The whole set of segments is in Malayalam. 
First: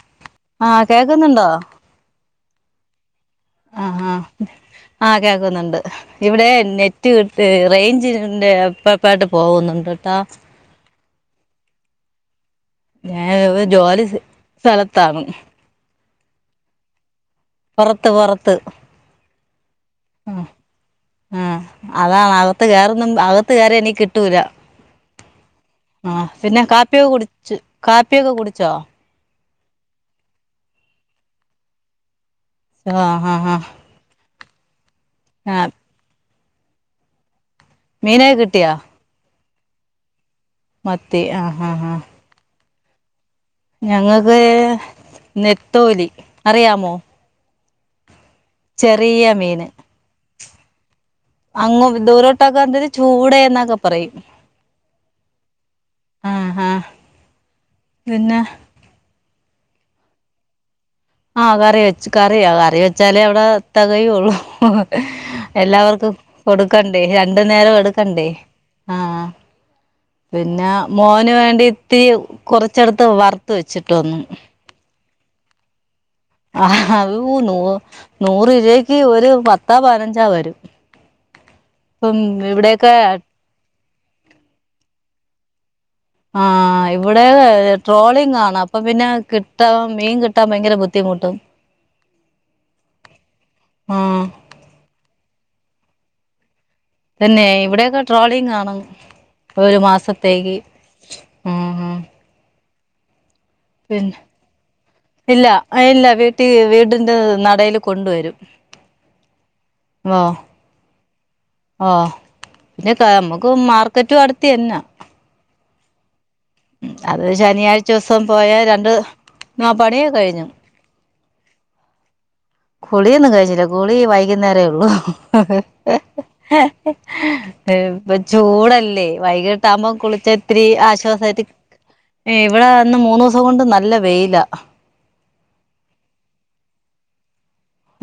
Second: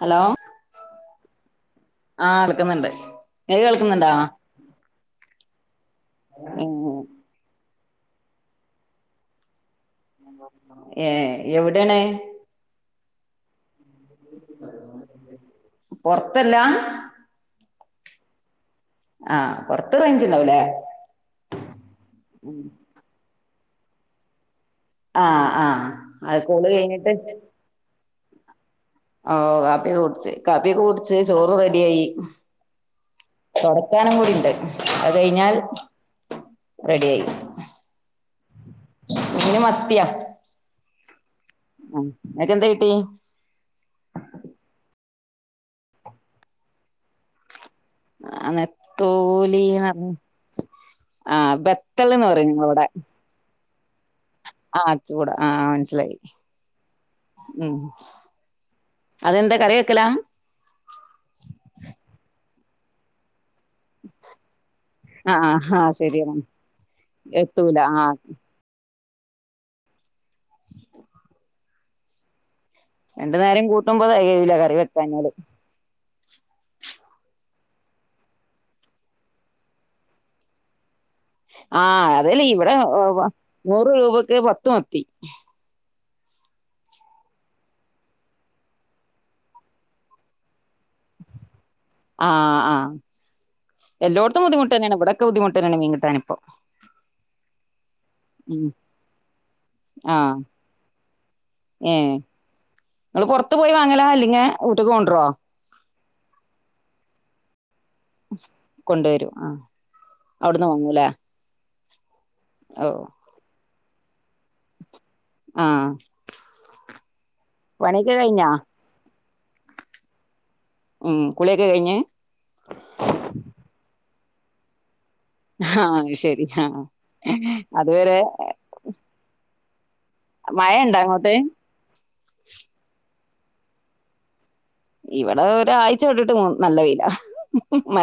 ഹലോ ആ കേക്ക്ന്നുണ്ടോ? ആ ൾക്ക്ന്ന്ണ്ട് ആ ആ ആ കേക്കുന്നുണ്ട് ഇവിടെ നെറ്റ് കിട്ട്ഏ റെയ്ൻ ഞ്ച് ഇണ്ട് അപ്പപ്പായിട്ട് പോകുന്നുണ്ട് ട്ടോ [unintelligible] ഏ എവ്ടെണ് അഴവിത് ജോലി സ് സ്ഥലത്താണ് പൊറത്തല്ലാ പൊറത്ത് പൊറത്ത് ആഹ പൊറത്ത് ആഹ് റേഞ്ച്ണ്ടാവുലേ ത്ത് കേറിയിനി കിട്ടൂല ആഹ്‌ ആഹ് അയ്കൂള് കയ്ഞ്ഞിട്ടന്നെ യൊക്കെ കുടിച്ചോ ഓ കാപ്പി ഒക്കെ കൂടിച്ച് കാപ്പിഒക്കെ കൂടിച്ച് ചോറ് റെഡിയായി ആഹ് ആഹ് ആഹ് തുടക്കാനും കൂടിണ്ട് അത് കയ്ഞ്ഞാൽ ആഹ് റെഡി ആയി മീനൊകെ കിട്ടിയാ ഇന് മത്തിയാ മത്ത് ത്തി ഹ ഹ ഹ ട്ടി നെത്തോലി അറിയാമോ അ ചെറിയ മീന് നെത്തോലീന്നർഞ് [inaudible] അങ്ങ് ദൂരോട്ടകാർതില് ചൂടെ ന്നക്ക പറയും ആഹ ചൂടാ ആഹ മനസിലായി ആഹ് ആഹ് ഉം പിന്നെ അതെന്താ കറി വെക്കലം ആഹ് കറി വെച്ച് കറിയ കറി വെച്ചാലെ ഇവിടെ തകയൊള്ളു ഇഹ്‌ ഹ്‌ ആഹ് ആഹ് എല്ലാവർക്കും ശരിയാണ് കൊടുക്കണ്ടേ രണ്ടു നേരം എത്തൂല ആഹ് എടുക്കണ്ടേ ആ ഹാ പിന്നെ മോന് വേണ്ടിഇത്തിരി രണ്ട്നേരം കൂട്ടുമ്പോ തെകയൂല കറി വെക്കാഞ്ഞാല് അ ഹവൂ നൂർ നൂറ് രൂവക്ക് ഒരു പത്താ പതിനഞ്ചാ വരും ആഹ് ഇപ്പം അതലീ ഇവിടെ ഇവിടെയൊക്കെ വ വ നൂറ് രൂപക്ക് പത്ത് മത്തി ആ ഇവിടെ ട്രോളിങ് ആണ് അപ്പൊ പിന്നെ കിട്ടാൻ മീൻ കിട്ടാൻ ഭയങ്കര ബുദ്ധ ആഹആ ആഹ് എല്ലോട്ത്തും ബുദ്ധിമുട്ടെനെണ് ഇവിടൊക്കെ ബുദ്ധിമുട്ട് ട്ടെന്നെണ് മീൻകിട്ടാനിപ്പോ തന്നെ ഇവിടെഒക്കെ ട്രോളിങ് ആണ് ഒരു ആഹ് മാസത്തേക്ക് ഉ ഹ ഏഹ് നിങ്ങള് പൊറത്ത് പോയി വാങ്ങലാ അല്ലിങ്ക ഊട്ട്ക്ക് കൊണ്ടാരോ വീട്ടി വീടിന്റെ നഡെൽ കൊണ്ടുവരും ആ ഓ അവിടുന്ന് വാങ്ങൂല്ലേ ഓ പിന്നെക്ക നമുക്ക് മാർക്കറ്റ്അടുത്തന്നെ ആഹ അത് ശനിയാഴ്ച ദിവസം പോയ രണ്ട് ആ പണിയൊക്കെ കഴിഞ്ഞു ഉം കുളിയൊക്കെ കഴിഞ്ഞ് കുളി ഒന്നും കഴിഞ്ഞില്ല കുളി വൈകുനേരെ ഉള്ളൂ ആഹ് ശരി ആഹ് ഇപ്പൊ അതുവരെ ചൂടല്ലേ വൈകിട്ട് തമ [unintelligible] കുളിച്ച ഇത്തിരി മഴ ഇണ്ടാ അങ്ങോട്ട് ആശ്വാസമായിട്ട് ഇവിടെ വന്ന് മൂന്ന് അതൊണ്ട് നല്ല വെയില ഇവിടെ ഒരാഴ്ച വിട്ടിട്ട് നല്ല വെയിൽ ആ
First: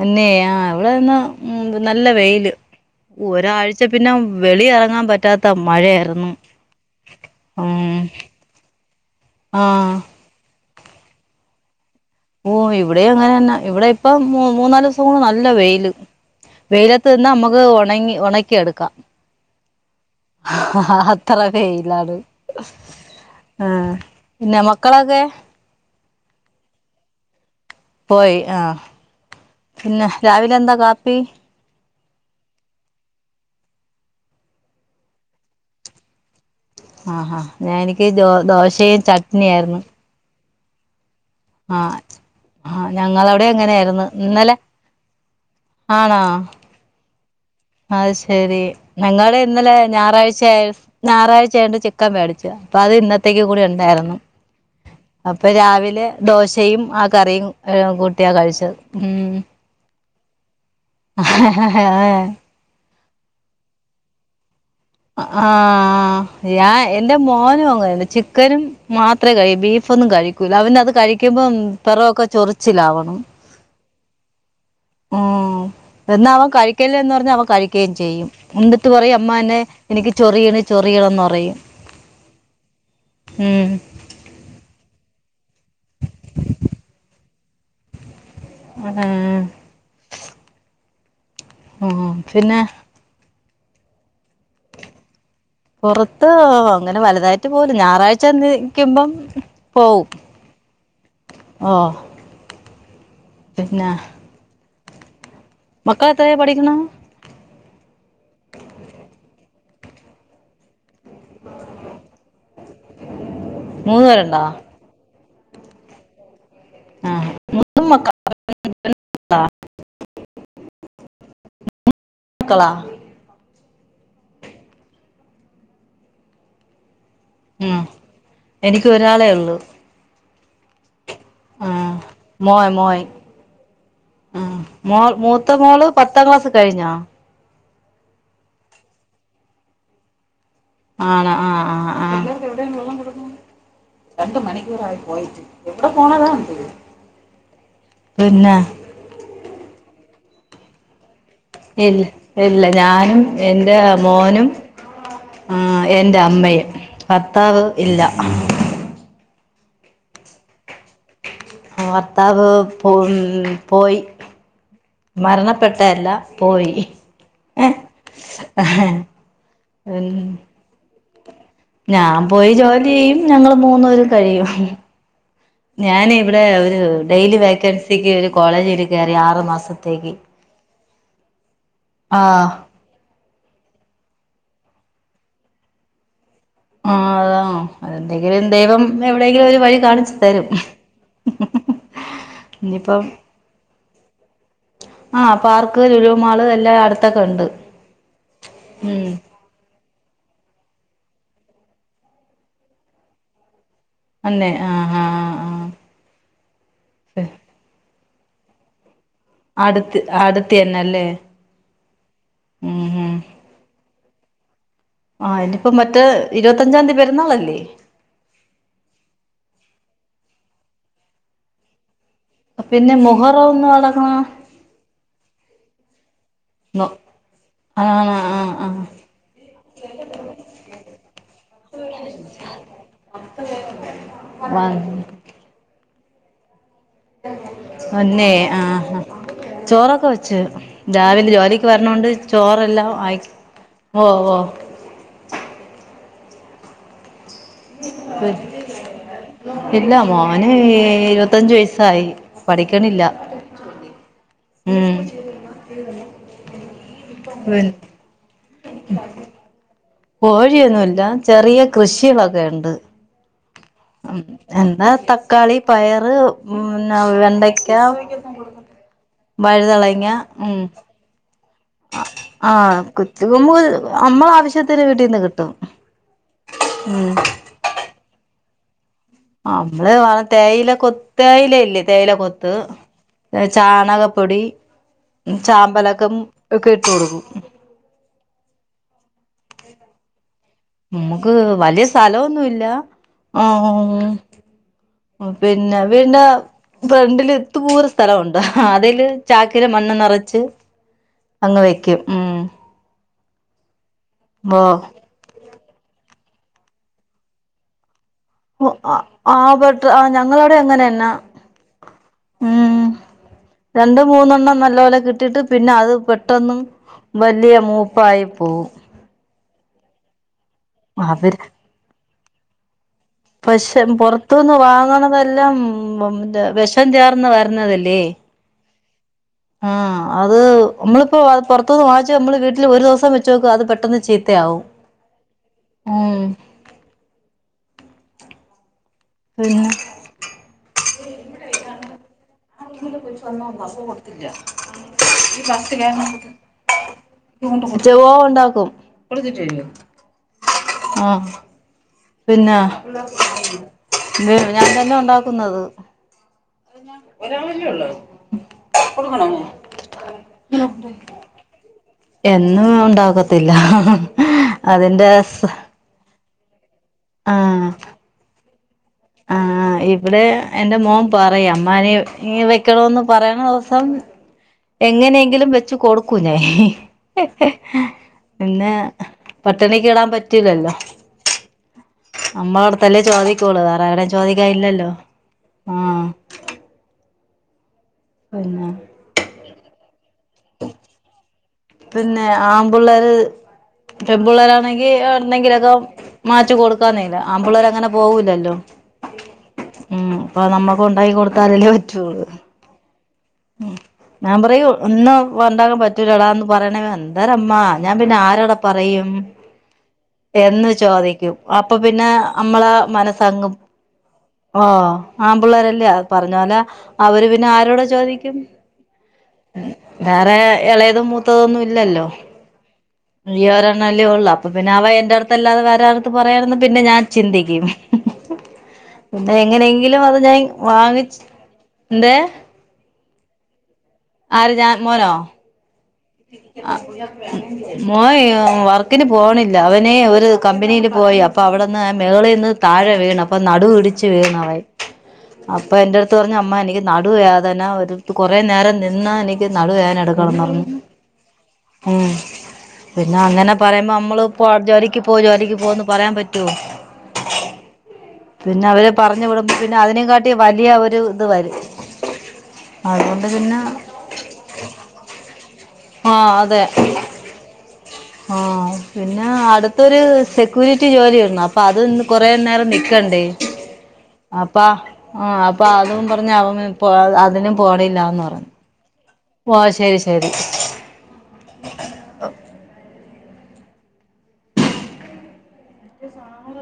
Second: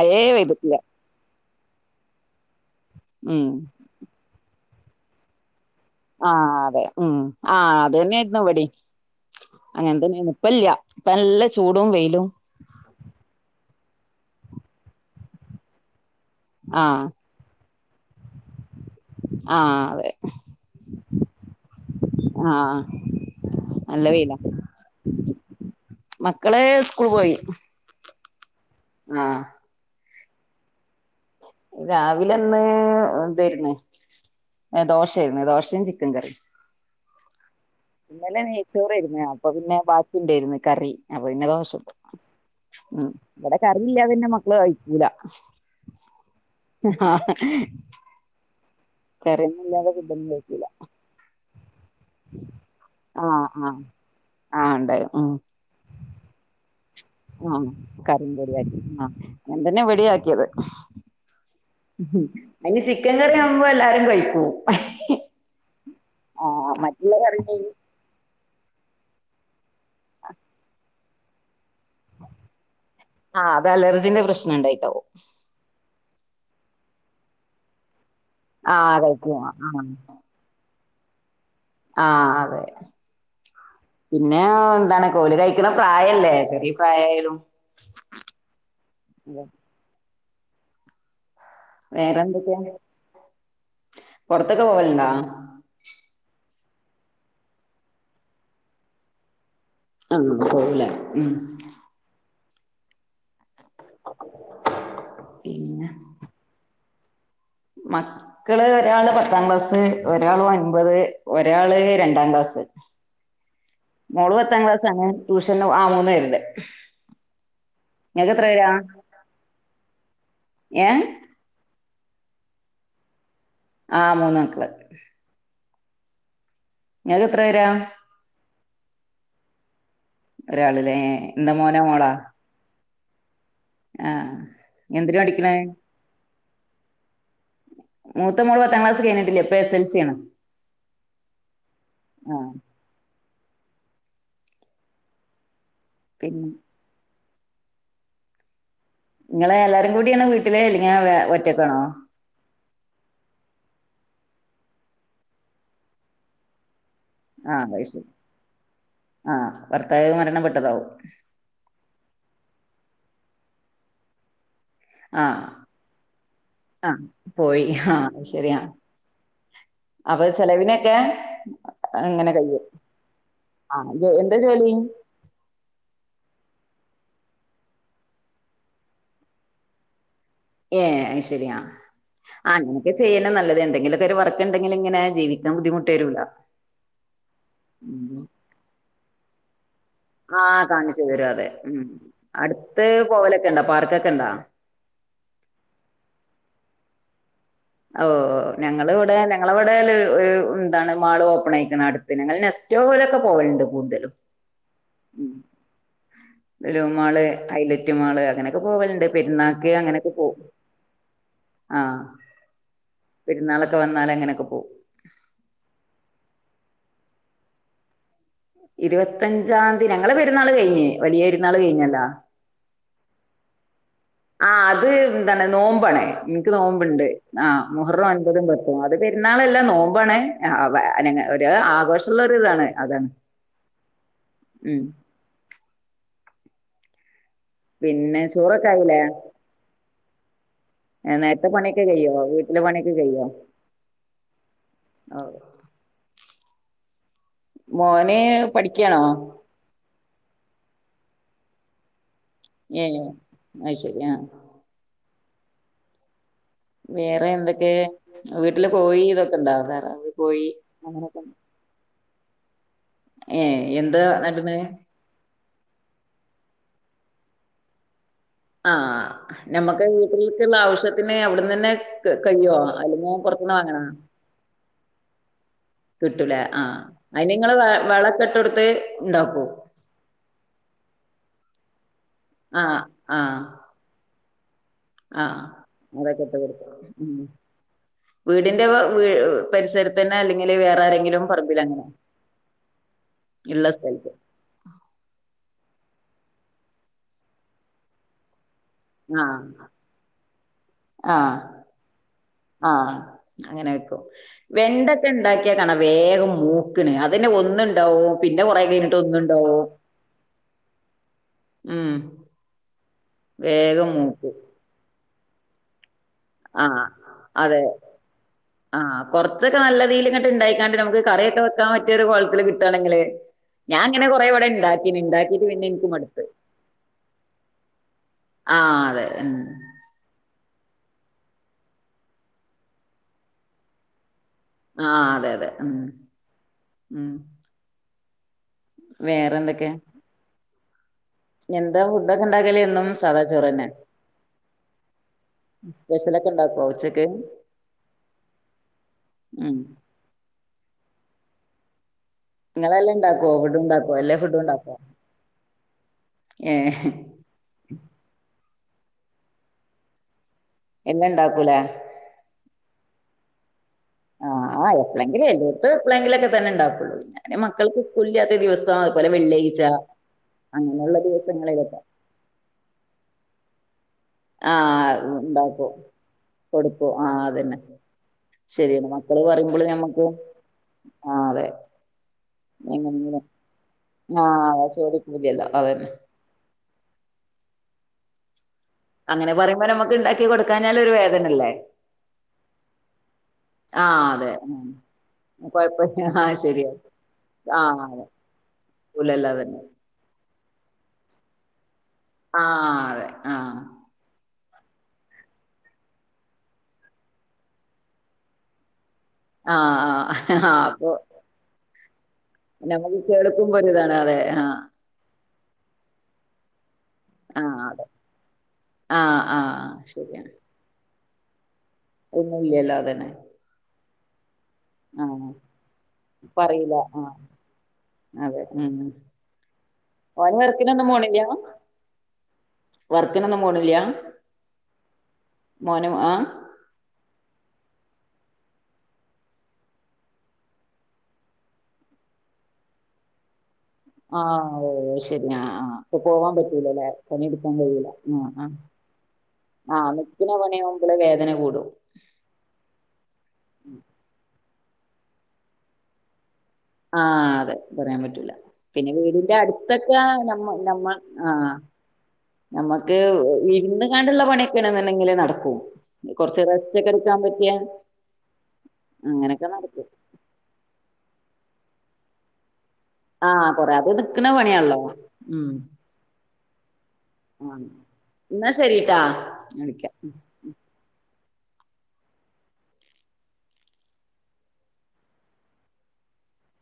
തന്നെ ആ് ഇവിടെന്നാ ഉ നല്ല വെയില് ഉം ഒരാഴ്ച പിന്നെ വെളി ഇറങ്ങാൻ പറ്റാത്ത മഴയായിരുന്നു ആഹ അതെ ഉ ആ് ഉം അത് തന്നെയായിരുന്നു ഇവിടിം ആഹ് അങ്ങനെന്തന്നെ ഇപ്പല്ല ഇപ്പ നല്ല ചൂടവും വെയി ഓ ഇവിടെ അങ്ങനെന്ന ഇവിടെ ഇപ്പൊ മ മൂന്നാല് ദിവസംകൊണ്ട് നല്ല വെയില് ആഹ് വെയിലത്ത് നിന്നാ നമ്മുക്ക് ണെങ്ങി ഒണെക്കി എട്ക്കാം ആഹ് അതെ അത്തെറ വെയിലാണ് ആഹ് ആഹ് നല്ല പിന്നെ മക്കളൊക്കെ? മക്കെൾ സ്കൂൾ പോയി പോയി ആഹ് ആഹ് ന്നെ രാവിലെ എന്താ കാപ്പി? രാവിലെ ഇന്ന് ഇതെയ്ര്ന്ന് ഏഹ് ദോശേയ്ര്ന്ന് ദോശേം ചിക്കെൻ കറിം ആഹ് ഹാ ഞാ എനിക്ക് ദോ ദോശേം നെയ്ച്ചോറായിരുന്നു അപ്പൊ പിന്നെ ചട്നിയായ്രുന്നു ബാക്കി ഉണ്ടായിരുന്നു കറി അപ്പ പിന്നെ ദോശ ചുട്ട്. ആഹ് ഉം ഞങ്ങളവിടെ ഇവെടെ അങ്ങനെയായിരുന്നു കറിയില്ലാതെ ഇന്റെ മക്കെൾ ഇന്നലെ കഴിക്കുലാ ആണോ? അത് ശെരി ഞങ്ങള് കറിയൊന്നും ഇന്നലെ ഇല്ലാതെ ഫുഡൊന്നും ഞായറാഴ്ചയ കഴിക്കൂല ഞായറാഴ്ച്ച ആയൊണ്ട് ചിക്കൻ മേടിച്ച് പ്പ അത് ഇന്നത്തേക്ക് ആഹ് കൂടി ആഹ് ഉണ്ടായിരുന്നു ആഹ് ഉണ്ടായി ഉം അപ്പ രാവിലെ ദോശ ആഹ് കറിണ്ടല്ലേ ആഹ് ഞാൻ തന്നെ ഇവിടെയാക്കി ക്കിയത് ആഹ് അതിന് ചിക്ക ക്കൻ കറി ആവുമ്പോ എല്ലാരും കഴിക്കൂ ആഹ് ഞാൻ മറ്റുള്ള എന്റെ കറികൾ മോനും അങ്ങനെ തന്നെ ചിക് ചക്കനും മാത്രെ കയിക്കു ബീ ഫൊന്നും കഴിക്കൂല്ല അവനത് കഴി ക്കുമ്പം പിറൊക്കെ ചൊറിച്ചിലാവണ് ജിന്റെ പ്രശ്നം ഇണ്ടായി ഉം എന്നാ അവൻ കഴിക്കല്ലന്ന് പറഞ്ഞ അവൻ കഴിക്കേയും ചെയ്യും എന്നിട്ട് ആഹ് പറയും അമ്മ കഴിക്കും എന്നെ ആഹ് എനിക്ക് ചൊറിയണ് ചൊറിയാന്നറയും ആഹ് അതെ പിന്നെ ന്താണ് കോല് കൈ ക്ക്ണ പ്രായല്ലേ ചെറീ പ്രായായാലും അഹ് ആഹ് അതെ ആഹ് പിന്നെ പൊർത്തൊക്കെ പോവല്ണ്ടാ പൊറത്ത് അങ്ങനെ വല്തായ്ട്ട് പോവല് ഞാറാഴ്ച്ചന്ന് ക്ക്മ്പം ആഹ് പോവുലേ ഉം പിന്നാ പി മക്കളെത്രേലാ പഠിക്ക്ണെ മക്കള് ഒരാള് പത്താം ക്ലാസ് ഒരാള് ഒൻപത് ഒരാള് രണ്ടാം ക്ലാസ് മൂന്ന് മോള് പേരുണ്ടോ പത്താം ക്ലാസ്സാണ് ട്യൂഷന്നും ആഹ് മൂന്ന് പേര്ണ്ട് ആഹ് മൂന്നും മക്ക നിനക്ക് എത്രെ പേരാ ഏഹ് ന്ന് മക്കളാ ആഹ് മൂന്ന് മക്കള് നിങ്ങക്ക് എത്രെ പേരാ ഉം എനിക്ക് ഒരാളെ ഒള്ളു ഒരാള്ലെ എന്താ മോനാ മോളാ മോൻ മോൻ ആഹ് മോൾ എന്തിനാ പഠിക്ക്ണേ? മൂത്ത മോള് പത്താം ക്ലാസ്സ് കഴിഞ്ഞോ മൂത്ത മോള് പത്താം ക്ലാസ്സ് കഴ്‌ഞ്ട്ടില്ല ഇപ്പ എസ്. എൽ. സി. ആണ് ആണോ ആഹ് ആഹ് ആഹ് രണ്ട് മണിക്കൂറായി പോയിറ്റ് എവിടെ പോണതാ പിന്നെ എതോരു പിന്നെ ഇങ്ങളെ എല്ലാരും കൂടിയാണ് വീട്ടിലെ ഇല്ലെങ്കി വേ വേ ഇല്ല [unintelligible] ഇല്ല ഞാനും എന്റെ മോനും ആഹ് എറ്റാമ്മയും ആഹ് ഭർത്താവ് അത് ഇല്ല ശരി. ആഹ് ഭർത്താവ് മരണപ്പെട്ടതാവും ഭർത്താവ് പോന് പോയി ആഹ് മരണപ്പെട്ടഅല്ല പോയി ആഹ് പോയി ആഹ് അത് ശരി ആഹ് ഉം അപ്പൊ ചെലവിനൊക്കെ ഞാൻ അങ്ങനെ പോയി കഴിയും. ജോലിയ്യും ഞങ്ങള് മൂന്ന് ആഹ് പേരും ജോ എന്താ കഴിയും ജോലി? ഞാനെ ഇവിടെ ഒരു ഡെയ്ലി വേക്കൻസിക്ക് ഒരു കോളേജില് കെറിയാ ആറ് മാസത്തേക്ക് ഏഹ് അഹ് ശരിയാ ആഹ് അങ്ങൻക്കെ ചെയ്യല് നല്ലത് എന്തെങ്കിലൊക്കെ ഒര് വർക്ക് ണ്ടെങ്കില് ഇങ്ങനെ ജീവിക്കാൻ ബുദ്ധിമുട്ട് വരൂല. ആഹ് അതാണ് ഉം അതെന്തെങ്കിലും ദൈവം എവി ടെങ്കിലും ഒര് വഴി കാണിച്ചു തരും ആഹ് കാണിച്ചു തരും അതെ ഉം അടുത്ത് ഇനിയിപ്പം പോവലൊക്കെ ഉണ്ടൊ പാർക്കൊക്കെ ഉണ്ടോ ല്ല അടുത്തൊക്കെ ണ്ട് ഓ ഞങ്ങള് ഇവിടെ ഞങ്ങളിവ്ടെ ലു [unintelligible] താണ് മാൾ ഓപ്പൺ അയിക്ക്‌ണ് അടുത്ത് ഞങ്ങള് നെസ്റ്റോവഴി പോവല്ണ്ട് അന്നെ ആഹ് ആഹ് ആഹ് ആഹ് ലുലു മാള് അയ്ലെ ലു മാള് അങ്ങനെക്കെ പോവല്ണ്ട് പെരുന്നാൾക്ക് അടുത്ത് അങ്ങനെയൊക്കെ പോവും അടുത്തന്നെല്ലേ ആഹ് ഉം ഉം പെരുന്നാളൊക്കെ വന്ന നാല ങ്ങനൊക്കെ പോവും ആ ഇനിയിപ്പോ മറ്റേ ഇരുപത്തഞ്ചാം തീയതി പെരുന്നാളല്ലേ ഇരുപത്തഞ്ചാം തീയതി ഞങ്ങളെ പെരുന്നാൾ കഴിഞ്ഞഞ് വലിയ പരുന്നാൾ കഴിഞ്ഞല്ലോ പിന്നെ മുഹറോന്നട ആ അത് ന്താണ് നോമ്പാണ് നിക്ക് നോ നോമ്പുണ്ട് ആ മുഹററും ആ ഒൻപതും ആ പത്തും അത് പെരുന്നാളെല്ല നോമ്പാണ് അ വ അനങ്ങ ഒരു ആഘോഷള്ള ഒര് ഇതാണ് അതാണ് പിന്നെ ഒന്നേ ചോറൊക്കെ ആഹ് ആയില്ലേ ഹ ചോറൊക്കെ വെച്ചു ഏ, രാവിലെ നേരത്തെ ജോലിക്ക് പണിയൊക്കെ വരണോണ്ട് കഴിയോ വീട്ടിലെ ചോറല്ലാം പണിയൊക്കെ ആയി കഴിയോ ഓ ഓ ഓ, മോന് പഠിക്കാണോ ഇല്ല മോന് ഏ ഇരുപത്തഞ്ച വയസായി ഏ അഹ് ശരിയാ ഉം വേറെ എന്തൊക്കെ വീട്ടില് പോയി ഇതൊക്കെണ്ടൊ താറാവ് കോഴി കോഴിയൊന്നുല്ല അങ്ങനൊക്കെ ചെറിയ കൃഷ് കഷികളൊക്കെ ഉണ്ട്. ഏ എന്താ ഉ നട്ണെ എന്താ തക്കാളി പയറ് ന വെണ്ടയ്ക്ക ആഹ് നമക്ക് വഴുതളങ്ങ വീട്ടില്ക്കുള്ള ഉം ആവശ്യത്തിന് അവിടു ത് ന്നെ ക് കയോ ആഹ് അല്ലെങ്കി പുറത്തിന്ന് കുത്തുകുമ്പോ വാങ്ങണോ നമ്മള ആവശ്യത്തിന് വീട്ടീന്ന് കിട്ടും കിട്ടുലേ ആ അയിന് ങ്ങള് വളക്കെ തെ അമ്മള് വള തേയില കൊത്തേയിലല് തേയിലക്കൊത്ത് ആ ആ ചാണകപ്പൊടി ആ ചാമ്പലക്കം ഒക്കെ ഇട്ട് കൊടുക്കും. പരിസരം തെ ന്നെ നമ്മുക്ക് വലിയ സ്ഥലമൊന്നും ഇല്ലആ ഇള്ള സ്ഥലത്ത് മ് പിന്നെ വീന്റെ ഫ്രണ്ടിൽ ത്ത് പൂലെ സ്ഥലം ഉണ്ട് ആ അതല് ആഹ് ചാക്കില മണ്ണ് നിറച്ച് ആഹ് അങ്ങ് വെക്കും മ്മ് ആഹ് അങ്ങനെ വെക്കും വെണ്ടൊക്കെ ഉണ്ടാക്കി കാണ വേഗം മൂക്കിണ് അതന്നെ ഒന്നണ്ടാവോ വോ ആ ആ അവിടെ ഞങ്ങളവിടെ എങ്ങനെന്നാ ഉം മ്മ് വേഗം രണ്ടും മൂക്കും മൂന്നെണ്ണം നല്ല പോോലെ കിട്ട ഇിട്ട് പിന്നെ അത് പെട്ടന്ന ആഹ് വലിയ മൂപ്പായി പോകവും ഇതക്കെ നല്ലതീല് ഇങ്ങട്ട് ണ്ടാക്കി നമു കറയൊക്ക വൊൻ പറ്റ ഒരു കുഴം വിടെ കിട്ടാണെങ്കില് പക്ഷെ ഞാൻ അങ്ങനെ കൊറേ ഇവിടെ പുറത്തുന്ന് ഇണ്ടാക്കീന് ഇണ്ടാക്കീട്ട് വാങ്ങണതെല്ലാം പിന്നെ ഇൻക്ക് മടുത്ത് വെഷം ചേർന്ന് വരുന്നതല്ലേ ആഹ് അതെ ഉം ആ അത് നമ്മളിപ്പോ പുറത്തുന്ന് വാങ്ങിച്ച് നമ്മള് വീട്ടിൽ ഒരു ദിവസം വെച്ച് നോക്കു അത് പെട്ടെന്ന് ചെയ് ആ അതെ അതെ ഉം ഉം വേറെ പിന്നെ എന്തൊക്കെ എന്താ പ സ്പെഷ്യലൊക്കെ ഉണ്ടാക്കോ ഉച്ചക്ക് ഉം [unintelligible] ആ ആ പിന്നെ നിങ്ങളെല്ലാം ഉണ്ടാക്കുവോ ഫുഡ് ഉണ്ടാക്കോ എല്ലാ ഫുഡും ഞാൻ ഉണ്ടാക്കോ തന്നെ ഉണ്ടാക്കുന്നത് ഏഹ് ഒരാളല്ലെ ഉള്ളൂ കുടുക്കണ എല്ലം ഇണ്ടാക്കൂലേ എന്നും ഉണ്ടാക്കത്തില്ല ആ അതിന്റെ എപ്പ്ളെങ്കിലും സ് എല്ലട്ട് എപ്പ്ളെങ്കിലോക്കെ [unintelligible] ഞാന് മക്കൾക്ക് സ്ക്കൂൾക്ക്‌ അത് ആ ഇവിടെ എന്റെ അങ്ങനെയുള്ള മോൻ പറയും ദിവസങ്ങളിലൊക്കെ അമ്മാനെ ഈ വെക്ക്‌ണ്ന്ന് പറയ്ണ സം ആഹ് എങ്ങനെയെങ്കിലും ഉണ്ടാക്കും വെച്ച്ു കൊടുക്കൂ ഞാൻ കൊടുക്കും ആഹ് അതന്നെ പിന്നെ ശരിയാണ് മക്കള് പറയുമ്പോള് പട്ടണിക്ക് ഞമ്മക്ക് ഇടാൻ പറ്റില്ലല്ലോ ആഹ് അതെ നമ്മള് അടുത്തല്ലേ എങ്ങനെങ്കിലും ചോദിക്കോളു വേറെ എവിടയും ആഹ് ചോദിക്കാല്ലല്ലോ ചോദിക്കൂലല്ലോ ആ അതന്നെ [unintelligible] അങ്ങനെ പറയുമ്പം നമക്ക് ഉണ്ടാക്കി കൊടുക്കാനാലും ഒരു വേദനല്ലേ പിന്നെ ആമ്പിള്ളാര് ആഹ് അതെ ടമ്പിള്ളരാണെങ്കി എന്തെങ്കിലൊക്കെ കൊഴപ്പ ആഹ് മാറ്റി ശരിയാ കൊടുക്കാന്നേല ആമ്പിള്ളേര് ആഹ് അങ്ങനെ പോകൂലല്ലോ സ്കൂളല്ലാതെ തന്നെ ഉം അപ്പൊ നമ്മക്ക് ഉണ്ടാക്കികോ അല്ല പി ആ അതെ ആ ആഹ ഞാൻ പറയും ഇന്നും വന്നാപറ്റൂലടാ എന്ന് പറയണെ എന്തേരമ്മാ ഞാൻ പിന്നെ ആരോടാ പറയും ആ ആ ആ എന്ന് അപ്പൊ ചോദിക്കും അപ്പൊ പിന്നെ നമ്മളെ നമുക്ക് മനസ്സങ് കേൾക്കുമ്പോ ഒരിതാണ് അതെ ആ ഓ ആമ്പിള്ളേരെല്ലേ പറഞ്ഞാല അവര് ആ പിന്നെ ആരോടാ അതെ ചോദിക്ക് ആ ആ ശരിയാണ് വേറെ എള എളേതും മൂത്തതും ഒന്നും ഇല്ലല്ലോ ഒന്നുമില്ലല്ലോ അതന്നെ തയാറാക് ന്നാല്ലേ ഒള്ളാ അപ്പൊ പിന്നെ അവൻ ആ എന്റെറടുത്ത് അല്ലാതെ വേറാരടുത്ത് അപ്പൊ പറയണം അറിയില്ല പിന്നെ ഞാൻ ആ ചിന്തിക്കും അതെ ഉം പിന്നെ എങ്ങനെയെങ്കിലും അത് ഓന് ഞാൻ വർക്കിനൊന്നും വാങ്ങിച്ച് പോണില്ല എന്തേ വർക്നൊന്നും പോണില്ല ആര് ഞാ മോനോ മോനും ആ ഇ ആ [unintelligible] മോയ് വർക്കിന് പോണില്ല അവന് ഒരു കമ്പനിയിൽ പോയി അപ്പൊ അവിടെന്ന് മേളീന്ന് താഴെ വീണ് അപ്പൊ നടു ഇടിച്ചു ആ വീണവൻ ഓ ശരി ആ ആ അപ്പൊ ഇപ്പൊ എൻറടുത്ത് പോവാൻ പറഞ്ഞ് അമ്മാ എനിക്ക് പറ്റൂലല്ലേ പണിയെടുക്കാൻ നടുവേദന കഴിയൂല ഒരു ആ കുറെ ആ നേരം നിന്നാ എനിക്ക് ആ നടുവേദന നിക്കണ എടുക്കണെന്ന് പറഞ്ഞ് പണിയാവുമ്പോള് വേദന കൂടും ഉം പിന്നെ അങ്ങനെ പറയുമ്പോ അമ്മള് പോ ജോലിക്ക് പോ ജോലിക്ക് പോ എന്ന് പറയാൻ പറ്റു ആഹ അതെ പറയാൻ പറ്റൂല അവര് പിന്നെ പറഞ്ഞു വീടിന്റെ വിടുമ്പോ പിന്നെ അടുത്തൊക്കെ അതിനേം ആന്നെങ്കി കാട്ടി നമ്മ വലിയ നമ്മ ഒരു ഇത് ആഹ് വരും നമ്മക്ക് അതുകൊണ്ട് പിന്നെ ഇരുന്ന് കാണ്ടുള്ള പണിയൊക്കെണെന്നുണ്ടെങ്കിലേ നടക്കൂ ആ അതെ ആ പിന്നെ അങ്ങനെയൊക്കെ നടക്കും അടുത്തൊരു സെക്യൂരിറ്റി ജോ ജോലി വന്നു അപ്പോ അത് കുറേ നേരം ക്കണ്ടേ ആഹ് കൊറേ അത് നിക്കണ അപ്പ പണിയാണല്ലോ ആ ഉം അപ്പ അതും പറഞ്ഞാവുമോ പോ അതിനും ആഹ് പോണില്ലാന്ന് പറഞ്ഞു എന്നാ ശരിട്ടാ ഓ ശരി വിളിക്കാം ശരി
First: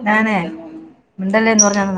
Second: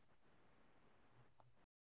ഞാനേ മിണ്ടല്ലേ എന്ന് പറഞ്ഞ